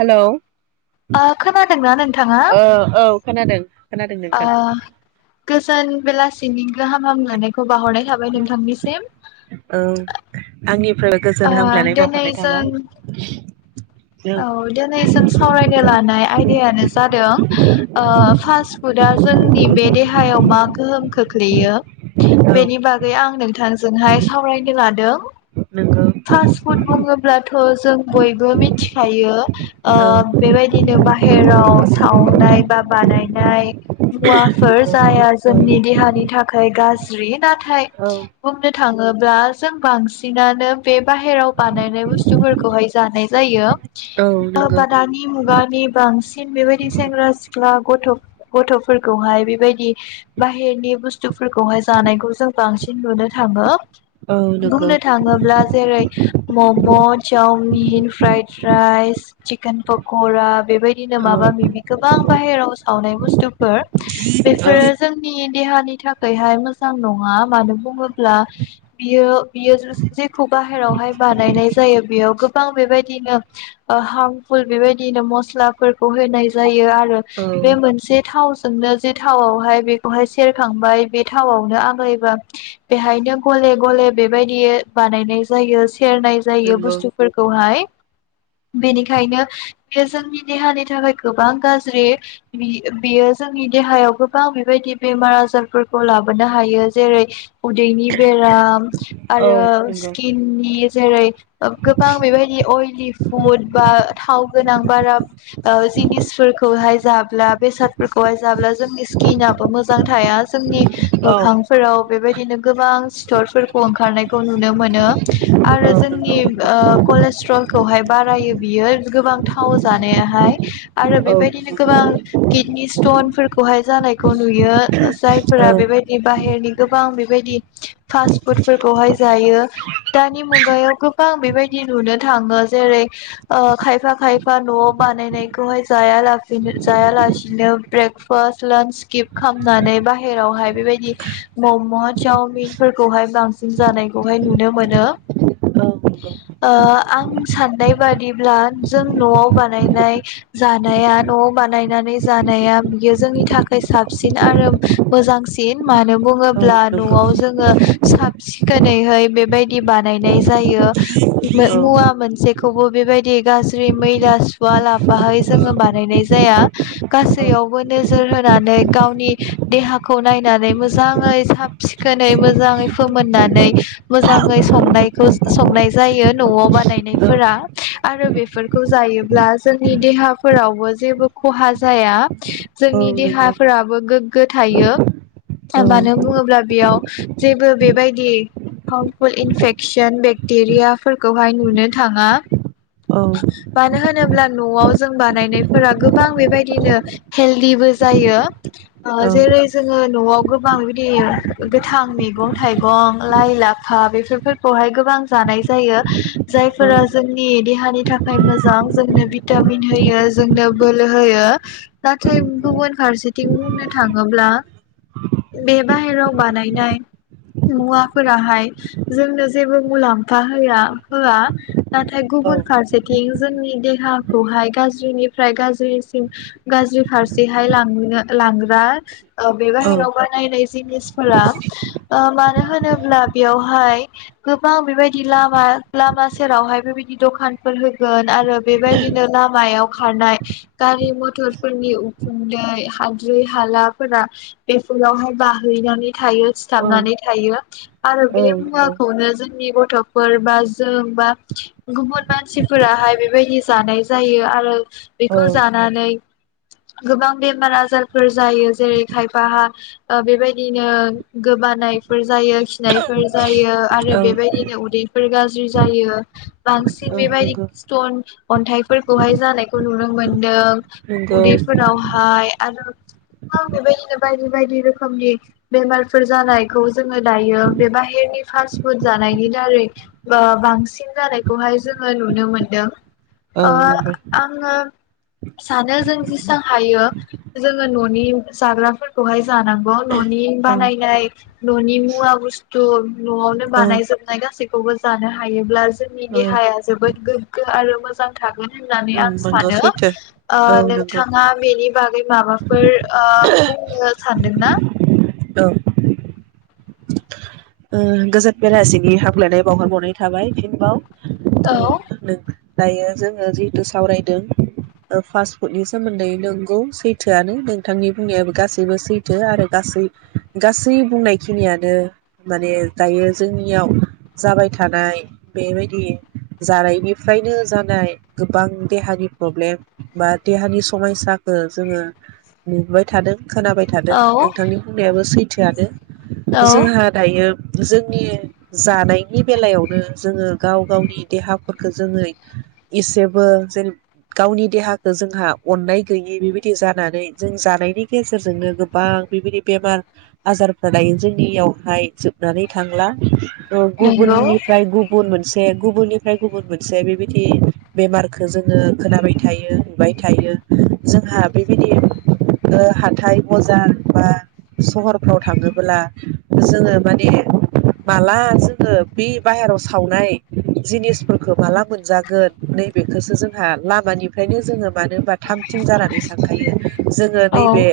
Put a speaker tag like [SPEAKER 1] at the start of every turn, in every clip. [SPEAKER 1] Hello
[SPEAKER 2] ओ खोनादोंना
[SPEAKER 1] औ खोनादों खोनादों
[SPEAKER 2] आ
[SPEAKER 1] नोंथां
[SPEAKER 2] गोजोन बेलासि तिनिखो हामाम लायनायखौ बावहरनाय थाबाय नोंथांनिसिम
[SPEAKER 1] ओमफ्राय गोजोन
[SPEAKER 2] ओ
[SPEAKER 1] हामग्लायनाय
[SPEAKER 2] दिनै
[SPEAKER 1] बावहरनाय
[SPEAKER 2] जों
[SPEAKER 1] थाबाय।
[SPEAKER 2] औ दिनै जों सावरायनो लानाय आयदायानो जादों ओ फास्ट फुदआ जोंनि बे देहायाव मा गोहोम खोख्लैयो
[SPEAKER 1] औ
[SPEAKER 2] बेनि बागै आं नोंथांजोंहाय सावरायनो लादों।
[SPEAKER 1] नंगौ
[SPEAKER 2] फास्ट फुड बुङोब्लाथ' जों बयबो मिनथिखायो ओ
[SPEAKER 1] औ
[SPEAKER 2] बेबायदिनो बाहेराव साव नाय बा बानायनाय मुवाफोर
[SPEAKER 1] नंगौ
[SPEAKER 2] जाया
[SPEAKER 1] औ
[SPEAKER 2] जोंनि देहा देहानि थाखाय गाज्रि नाथाय
[SPEAKER 1] औ
[SPEAKER 2] बुंनो थाङोब्ला जों बांसिनानो बे बाहेराव बानायनाय बुस्थुफोरखौहाय जानाय जायो
[SPEAKER 1] औ
[SPEAKER 2] बा
[SPEAKER 1] नंगौ
[SPEAKER 2] दानि मुगानि बांसिन बेबायदि सेंग्रा सिख्ला गथ' गथ'फोरखौहाय बेबायदि बाहेरनि बुस्थुफोरखौहाय जानायखौ जों बांसिन नुनो थाङो।
[SPEAKER 1] औ नंगौ
[SPEAKER 2] बुंनो थाङोब्ला जेरै म म' chowmein fried rice chicken pakora बेबायदिनो
[SPEAKER 1] औ
[SPEAKER 2] माबा माबि गोबां बाहेराव सावनाय बुस्थुफोर
[SPEAKER 1] औ
[SPEAKER 2] बेफोरो जोंनि देहानि थाखायहाय मोजां नङा मानो बुङोब्ला बियो बियो खौ बाहेरायावहाय बानायनाय जायो बेयाव गोबां बेबायदिनो हार्मफुल बेबायदिनो मस्लाफोरखौ होनाय जायो आरो
[SPEAKER 1] औ
[SPEAKER 2] बे मोनसे थावजोंनो जे थावआवहाय बेखौहाय सेरखांबाय बे थावआवनो आग्लायबा बेवहायनो गले गले बेबायदि बानायनाय जायो। सेरनाय जायो
[SPEAKER 1] नंगौ औ नंगौ
[SPEAKER 2] बुस्थुफोरखौहाय बेनिखायनो बेयो जोंनि देहानि थाखाय गोबां गाज्रि बेयो जोंनि देहायाव गोबां बेबायदि बेमार आजारफोरखौ लाबोनो हायो जेरै उदैनि बेराम,
[SPEAKER 1] औ
[SPEAKER 2] आरो
[SPEAKER 1] नंगौ
[SPEAKER 2] स्किननि जेरै गोबां बेबायदि अइलि फुद बा थाव गोनां बारा जिनिसफोरखौहाय जाब्ला बेसादफोरखौहाय जाब्ला जोंनि स्किनाबो मोजां थाया जोंनि,
[SPEAKER 1] औ
[SPEAKER 2] मोखांफोराव बेबायदिनो, गोबां सिथरफोरखौ ओंखारनायखौ नु नुनो मोनो आरो जोंनि
[SPEAKER 1] नंगौ
[SPEAKER 2] ओ कलेस्ट्रलखौहाय बारायो बियो गोबां थाव जानायाहाय, आरो
[SPEAKER 1] औ
[SPEAKER 2] बेबायदिनो गोबां, किडनि स्टन फोरफोरखौहाय जानायखौ नुयो
[SPEAKER 1] औ
[SPEAKER 2] जायफोरा बेबायदि बाहेरनि गोबां बेबायदि फास्ट फुद फोरखौहाय, जायो दानि मुगायाव गोबां बेबायदि नुनो थाङो जेरै खायफा खायफा न'आव बानायनायखौहाय जायालासिनो ब्रेकफास लान्च स्किप खालामनानै बाहेरावहाय बेबायदि मम' चावमिन फोरखौहाय बांसिन जानाय नुनो मोनो
[SPEAKER 1] नंगौ
[SPEAKER 2] ओ साननाय बादिब्ला जों न'आव बानायनाय जानाया न'आव बानायनानै जानाया बियो जोंनि थाखाय साबसिन आरो मोजांसिन मानो
[SPEAKER 1] औ
[SPEAKER 2] बुङोब्ला
[SPEAKER 1] नंगौ
[SPEAKER 2] न'आव जोङो साबसिन दिनैहाय बेबायदि बानायनाय जायो।
[SPEAKER 1] औ औ नंगौ
[SPEAKER 2] मुवा
[SPEAKER 1] औ
[SPEAKER 2] मोनसे, खौबो बेबायदि गाज्रि मैला सुवा लाफाहाय जोङो बानायनाय जाया
[SPEAKER 1] औ
[SPEAKER 2] गासैयावबो नोजोर होनानै गावनि देहाखौ नायनानै मोजाङै साब सिखोनै मोजाङै फोमोननानै नै मोजाङै संनाय जायो न'आव
[SPEAKER 1] औ
[SPEAKER 2] बानायनायफोरा आरो बेफोरखौ जायोब्ला जोंनि देहाफोरावबो जेबो खहा जाया जोंनि
[SPEAKER 1] नंगौ
[SPEAKER 2] देहाफोराबो गोग्गो थायो
[SPEAKER 1] औ
[SPEAKER 2] मानो होनना बुङोब्ला बेयाव जेबो बेबायदि हार्मफुल इनफेक्सन बेक्टेरियाफोरखौहाय नुनो थाङा।
[SPEAKER 1] औ
[SPEAKER 2] मानो होनोब्ला न'आव जों बानायनायफोरा गोबां बेबायदिनो हेलडिबो जायो। ओ जेरै जोङो न'आव गोबां बिदि गोथां मैगं थाइगं लाइ लाफा बेफोरखौहाय गोबां जानाय जायो जायफोरा जोंनि देहानि नि थाखाय मोजां जोंनो भिटामिन होयो जोंनो बोलो होयो नाथाय गुबुन फारसेथिं बुंनो थाङोब्ला बे बाहेरायाव बानायनाय मुवाफोराहाय जोंनो जेबो मुलाम्फा होया होआ नाथाय गुबुन फारसेथिं जोंनि देहाखौहाय गाज्रिनिफ्राय गाज्रिसिन गाज्रि फारसेहाय लांनो लांग्रा ओ बे
[SPEAKER 1] औ
[SPEAKER 2] बाहेराव बानायनाय, जिनिसफोरा ओ मानो होनोब्ला बेयावहाय गोबां बेबायदि लामा लामा सेरावहाय बेबायदि द'खान फोर होगोन आरो बेबायदिनो लामायाव खारनाय गारि मथ'रफोरनि उखुन्दै हाद्रि हालाफोरा बेफोरावहाय बाहैनानै थायो
[SPEAKER 1] औ
[SPEAKER 2] सिथाबनानै थायो। आरो
[SPEAKER 1] औ
[SPEAKER 2] बे
[SPEAKER 1] नंगौ
[SPEAKER 2] मुवाखौनो जों नि गथ'फोर बा जों बा गुबुन मानसिफोराहाय बेबायदि जानाय जायो आरो
[SPEAKER 1] औ
[SPEAKER 2] बेखौ जानानै गोबां बेमार आजारफोर जायो जेरै खायफाहा बेबायदिनो गोबानायफोर जायो खिनायफोर जायो। आरो
[SPEAKER 1] औ
[SPEAKER 2] बेबायदिनो उदैफोर गास जि जायो बां थिग
[SPEAKER 1] औ
[SPEAKER 2] बेबायदि
[SPEAKER 1] नंगौ
[SPEAKER 2] स्टन अन्थाइ फोरखौहाय जानायखौ नुनो मोनदों।
[SPEAKER 1] नंगौ
[SPEAKER 2] उदैफोरावहाय आरो बेबायदिनो बायदि बायदि रोखोमनि बेमारफोर जानायखौ जोङो दायो बे बाहेरनि फास्ट फुड जानायनि दारै ओ बांसिन जानायखौहाय जोङो नुनो मोनदों।
[SPEAKER 1] औ
[SPEAKER 2] ओ
[SPEAKER 1] नंगौ
[SPEAKER 2] आङो सानो जों जेसेबां हायो जोङो न'नि जाग्राफोरखौहाय जानांगौ न'नि
[SPEAKER 1] औ
[SPEAKER 2] बानायनाय न'नि मुवा बे औ न'आवनो
[SPEAKER 1] औ
[SPEAKER 2] बानायजोबनाय गाससिबो खौबो जानो हायोब्ला जोंनि देहाया जोबोद गोग्गो आरो मोजां थागोन। होननानै
[SPEAKER 1] उम
[SPEAKER 2] आं
[SPEAKER 1] नंगौ
[SPEAKER 2] सानो
[SPEAKER 1] सैथो
[SPEAKER 2] ओ
[SPEAKER 1] औ नंगौ
[SPEAKER 2] नोंथाङा बेनि बागै माबाफोर ओ बुंनो सानदोंना?
[SPEAKER 1] औ ओ गोजोन बेलासिनि हाब्लायनाय बावहरबावनाय थाबाय फिनबाव।
[SPEAKER 2] औ।
[SPEAKER 1] ओ नों दायो जोङो जिहेतु सावरायदों ओ फास्ट फुडनि सोमोन्दै नोंगौ सैथोआनो नोंथांनि बुंनायाबो गासैबो सैथो आरो गासै गासै बुंनायखिनियानो माने दायो जोंनियाव जाबाय थानाय बेबायदि जानायनिफ्रायनो जानाय गोबां देहानि प्रब्लेम बा देहानि समस्याखौ जोङो नुबोबाय थादों। खोनाबाय थादों नोंथांनि बुंनायाबो सै थोयानो।
[SPEAKER 2] औ
[SPEAKER 1] जोंहा दायो जोंनि जानायनि बेलायावनो जोङो गाव गावनि देहाफोरखौ जोङो एसेबो जेन गावनि देहाखौ जोंहा अननाय गैयि बेबायदि जानानै जों जानायनि गेजेरजोंनो गोबां बेबायदि बेमार आजारफ्रा दायो जोंनियावहाय जोबनानै थांला। त'
[SPEAKER 2] नंगौ
[SPEAKER 1] गुबुननिफ्राय गुबुन मोनसे गुबुननिफ्राय गुबुन मोनसे बेबायदि बेमारखौ जोङो खोनाबाय थायो नुबाय थायो जोंहा बेबायदि ओ हाथाइ बजार बा सहरफ्राव थाङोब्ला जोङो माने माला जोङो बे बाहेरायाव सावनाय जिनिसफोरखौ माला मोनजागोन नैबेखौसो जोंहा लामानिफ्रायनो जोङो मानो होनबा थाम थिं जानानै थांखायो जोङो
[SPEAKER 2] औ
[SPEAKER 1] नैबे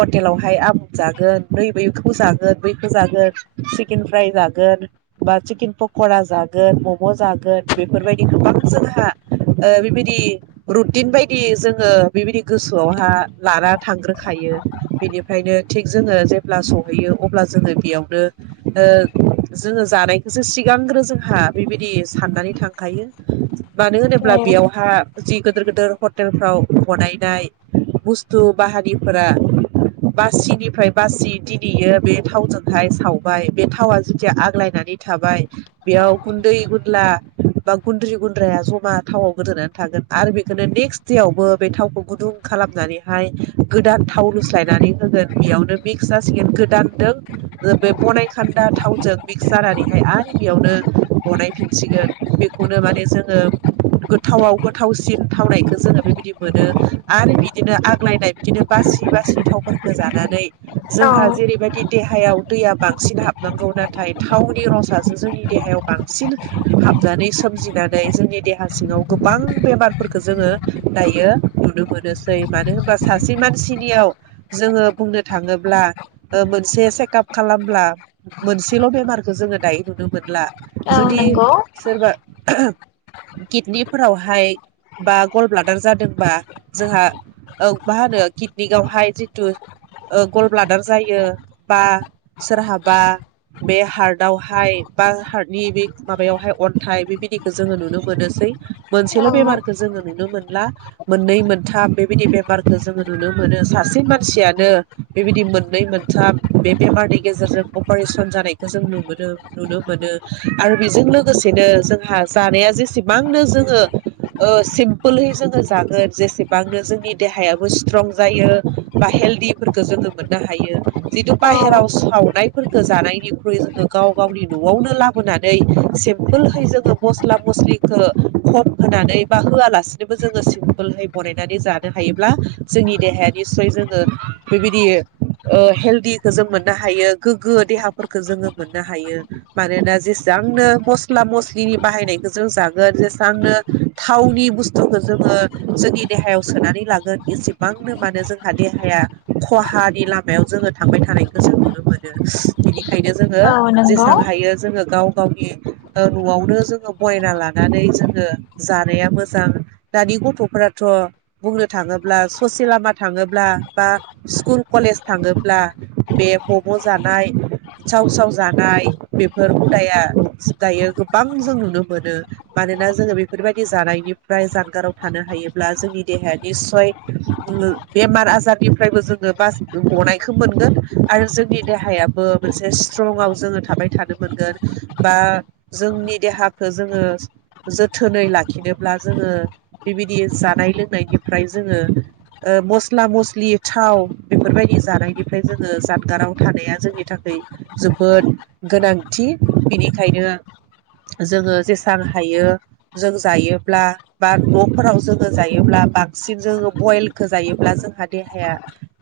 [SPEAKER 1] हटेलावहाय आबुं जागोन बै बैखौ जागोन बैखौ जागोन चिकेन फ्राय जागोन बा चिकेन पक'रा जागोन मम' जागोन बेफोरबायदि गोबां जोंहा ओ बेबायदि रुटिन बायदि जोङो बेबायदि गोसोआवहा लाना थांग्रोखायो बेनिफ्रायनो थिग जोङो जेब्ला सहैयो अब्ला जोङो बेयावनो ओ जोङो जानायखौसो सिगांग्रो जोंहा बेबायदि साननानै थांखायो। मानो होनोब्ला
[SPEAKER 2] औ
[SPEAKER 1] बेयावहा जि गोदोर गोदोर हटेलफ्राव बनायनाय बुस्थु बाहागिफोरा बासिनिफ्राय बासि दिनैयो बे थावजोंहाय साव बाय बे थावा जेथिया आग्लायनानै थाबाय बेयाव गुन्दै गुला बा गुन्द्रि गुन्द्राया जमा थावआव गोदोनानै थागोन आरो बेखौनो नेक्स्ट देवबो बे थावखौ गुदुं खालामनानैहाय गोदान थाव लुस्लायनानै होगोन बेयावनो मिक्स जासिगोन गोदानदों बे बनायखान्दा थावजों मिक्स जानानैहाय आरो बेयावनो बनायफिनसिगोन बेखौनो माने जोङो गोथावाव गोथावसिन थावनायखौ जोङो बेबायदि मोनो आरो बिदिनो आग्लायनाय बिदिनो बासि बासि थावफोरखौ जानानै जोंहा जेरैबायदि देहायाव दैया बांसिन हाबनांगौ नाथाय थावनि रसासो जोंनि देहायाव बांसिन हाबनानै सोमजिनानै जोंनि देहा सिङाव गोबां बेमारफोरखौ जोङो दायो नुनो मोनोसै मानो होनबा सासे मानसिनियाव जोङो बुंनो थाङोब्ला ओ मोनसे सेकाप खालामब्ला मोनसेल' बेमारखौ जोङो दायो नुनो मोनला
[SPEAKER 2] औ
[SPEAKER 1] जुदि
[SPEAKER 2] नंगौ
[SPEAKER 1] सोरबा किदनिफोरावहाय बा गल ब्लादार जादोंबा जोंहा औ मा होनो किदनिकआवहाय जितु ओ गल ब्लादार जायो बा सोरहाबा बे हार्ट आवहाय बा हार्टनि बे माबायावहाय अन्थाइ बेबायदिखौ जोङो नुनो मोनोसै।
[SPEAKER 2] औ
[SPEAKER 1] मोनसेल' बेमारखौ जोङो नुनो मोनला मोननै मोनथाम बेबायदि बेमारखौ जोङो नुनो मोनो सासे मानसियानो बेबायदि मोननै मोनथाम बे बेमारनि गेजेरजों अपारेसन जानायखौ जों नुबोदों नुनो मोनो आरो बेजों लोगोसेनो जोंहा जानाया जेसेबांनो जोङो ओ सिमपोलै जोङो जागोन जेसेबांनो जोंनि देहायाबो स्ट्रं जायो बा हेलदिफोरखौ जोङो मोननो हायो जितु
[SPEAKER 2] औ
[SPEAKER 1] बाहेराव सावनायफोरखौ जानायनिख्रुइ जोङो गाव गावनि न'आवनो लाबोनानै सिम्पोलहै जोङो मस्ला मस्लिखौ खम होनानै बा होआलासिनोबो जोङो सिमपोलहै बानायनानै जानो हायोब्ला जोंनि देहाया निसय जोङो बेबायदि ओ हेलदिखौ जों मो ननो हायो गोग्गो देहाफोरखौ जोङो मोननो हायो मानोना जेसांनो मस्ला मस्लिनि बाहायनायखौ जों जागोन जेसांनो थावनि बुस्थुखौ जोङो जोंनि देहायाव सोनानै लागोन एसेबांनो मान जोंहा देहाया खहानि लामायाव जोङो थांबाय थानाय खो जों नुनो मोनो। बेखायनो जोङो
[SPEAKER 2] औ नंगौ
[SPEAKER 1] जेसां हायो जोङो गाव गावनि ओ न'आवनो जोङो बयना लानानै जोङो जानाया मोजां दानि गथ'फोराथ' बुंनो थाङोब्ला ससे लामा थाङोब्ला बा स्कुल कलेज थाङोब्ला बे म'म' जानाय, साव साव जानाय बेफोर हुदाया दायो गोबां जों नुनो मोनो मानोना जोङो बेफोरबायदि जानायनिफ्राय जानगाराव थानो हायोब्ला जोंनि देहाया निसय उम बेमार आजारनिफ्रायबो जोङो बासि गनायखौ मोनगोन। आरो जोंनि देहायाबो मोनसे स्ट्रंआव जोङो थाबाय थानो मोनगोन बा जोंनि देहाखौ जोङो जोथोनै लाखिनोब्ला जोङो बेबायदि जानाय लोंनायनिफ्राय जोङो ओ मस्ला मस्लि थाव बेफोरबायदि जानायनिफ्राय जो ङो जानगाराव थानाया जोंनि थाखाय जोबोद गोनांथि बिनिखायनो जोङो जेसां हायो जों जायोब्ला बा न'फोराव जोङो जायोब्ला बांसिन जोङो बयेलखौ जायोब्ला जोंहा देहाया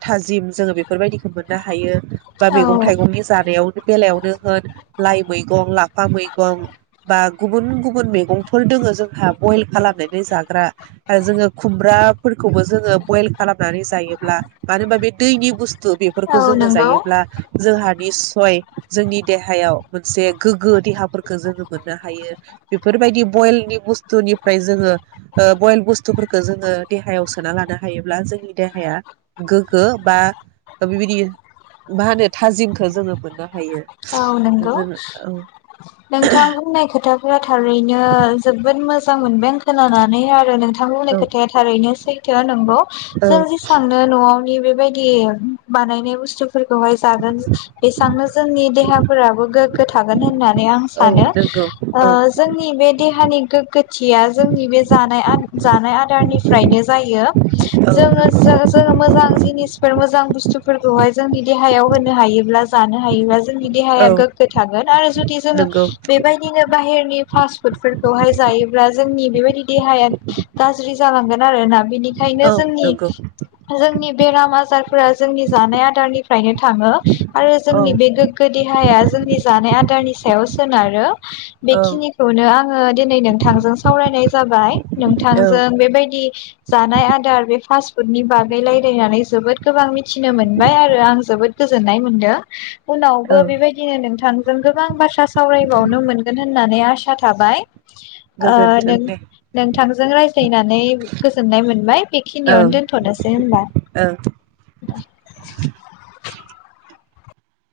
[SPEAKER 1] थाजिम जोङो बेफोरबायदिखौ मोन नो हायो। बा
[SPEAKER 2] औ
[SPEAKER 1] मैगं थाइगंनि जानायाव बेलायावनो होन लाइ मैगं, लाफा मैगं बा गुबुन गुबुन मेगंफोर दोङो जोंहा बइल खालामनानै जाग्रा आरो जोङो खुमब्राफोरखौबो जोङो बयेल खालामनानै जायोब्ला मानो होमबा बे दैनि बुस्थु बेफोर
[SPEAKER 2] औ
[SPEAKER 1] जोङो
[SPEAKER 2] नंगौ
[SPEAKER 1] जायोब्ला जोंहा। निस्सय जोंनि देहायाव मोनसे गोग्गो देहाफोरखौ जोङो मोननो हायो बेफोरबायदि बयलनि बुस्थुनिफ्राय जोङो बयल बुस्थुफोरखौ जोङो देहायाव सोना लानो हायोब्ला जोंनि देहाया गोग्गो बा बेबायदि। मा होनो थाजिमखौो जोङो मोननो हायो।
[SPEAKER 2] औ नंगौ
[SPEAKER 1] जोङो औ
[SPEAKER 2] नोंथां बुंनाय खोथाफोराथ। थारैनो जोबोद मोजां मोनबाय आं। खोनानानै आरो नोंथांमोननि
[SPEAKER 1] औ
[SPEAKER 2] खोथाया थारैनोसै। थो नोंगौ
[SPEAKER 1] औ
[SPEAKER 2] जों जि साननो नआवनि। बेबायदि बानायनाय बुस्थु। फोरखौ हाय जागोन बेसेबांनो जोंनि देहा। देहा फोराबो गोख्रों जागोन होनानै आं
[SPEAKER 1] औ
[SPEAKER 2] सानो
[SPEAKER 1] नंगौ
[SPEAKER 2] ओ
[SPEAKER 1] औ
[SPEAKER 2] जोंनि बे देहानि गोख्रोंथिया जोंनि बे आदा निफ्रायनो जायो
[SPEAKER 1] औ नंगौ
[SPEAKER 2] जोंनो मोजां जिनिस बुसथु। फोरखौहाय जोंनि। देहायाव होनो हायोब्ला जानो हायोब्ला। दे
[SPEAKER 1] औ
[SPEAKER 2] गोगो थोन आरो जुदि जो
[SPEAKER 1] नंगौ
[SPEAKER 2] बेबायदिनो बाहरनि। फास फुफोरखौहाय जायो जोंनि बेबायदि देह गाज्रि जालांगोन आरोना। बेनिखायनो
[SPEAKER 1] औ
[SPEAKER 2] जोंनि
[SPEAKER 1] नंगौ
[SPEAKER 2] जोंनि। बेराम आजार। फोरा जोंनि जानाय आदारनिफ्रायनो थाङो आरो
[SPEAKER 1] औ
[SPEAKER 2] जोंनि बे। देहाया जोंनि जानाय आदारनि सायाव। सोनारो।
[SPEAKER 1] औ
[SPEAKER 2] बेखिनिखौनो आङो दिनै नोंथांजों सावरायनाय जाबाय
[SPEAKER 1] औ
[SPEAKER 2] नोंथांजों बेबायदि जानाय आदार बे फास्ट। नि बागैलायलायनानै जोबोद गोबां मिथिनो मोनबाय आरो आं जोबोद गोजोननाय मोनदों।
[SPEAKER 1] औ
[SPEAKER 2] बो बेबायदिनो नोंथांजों गोबां बाथ्रा सावरायबावनो मोनगोन होननानै आ। आसा थाबाय। ओ
[SPEAKER 1] गोजोन्थों
[SPEAKER 2] नों
[SPEAKER 1] दे
[SPEAKER 2] नोंथांजों रायज्लायनानै गोजोननाय मोनबाय
[SPEAKER 1] औ
[SPEAKER 2] बेखिनियावनो दोनथनोसै होनबा।
[SPEAKER 1] औ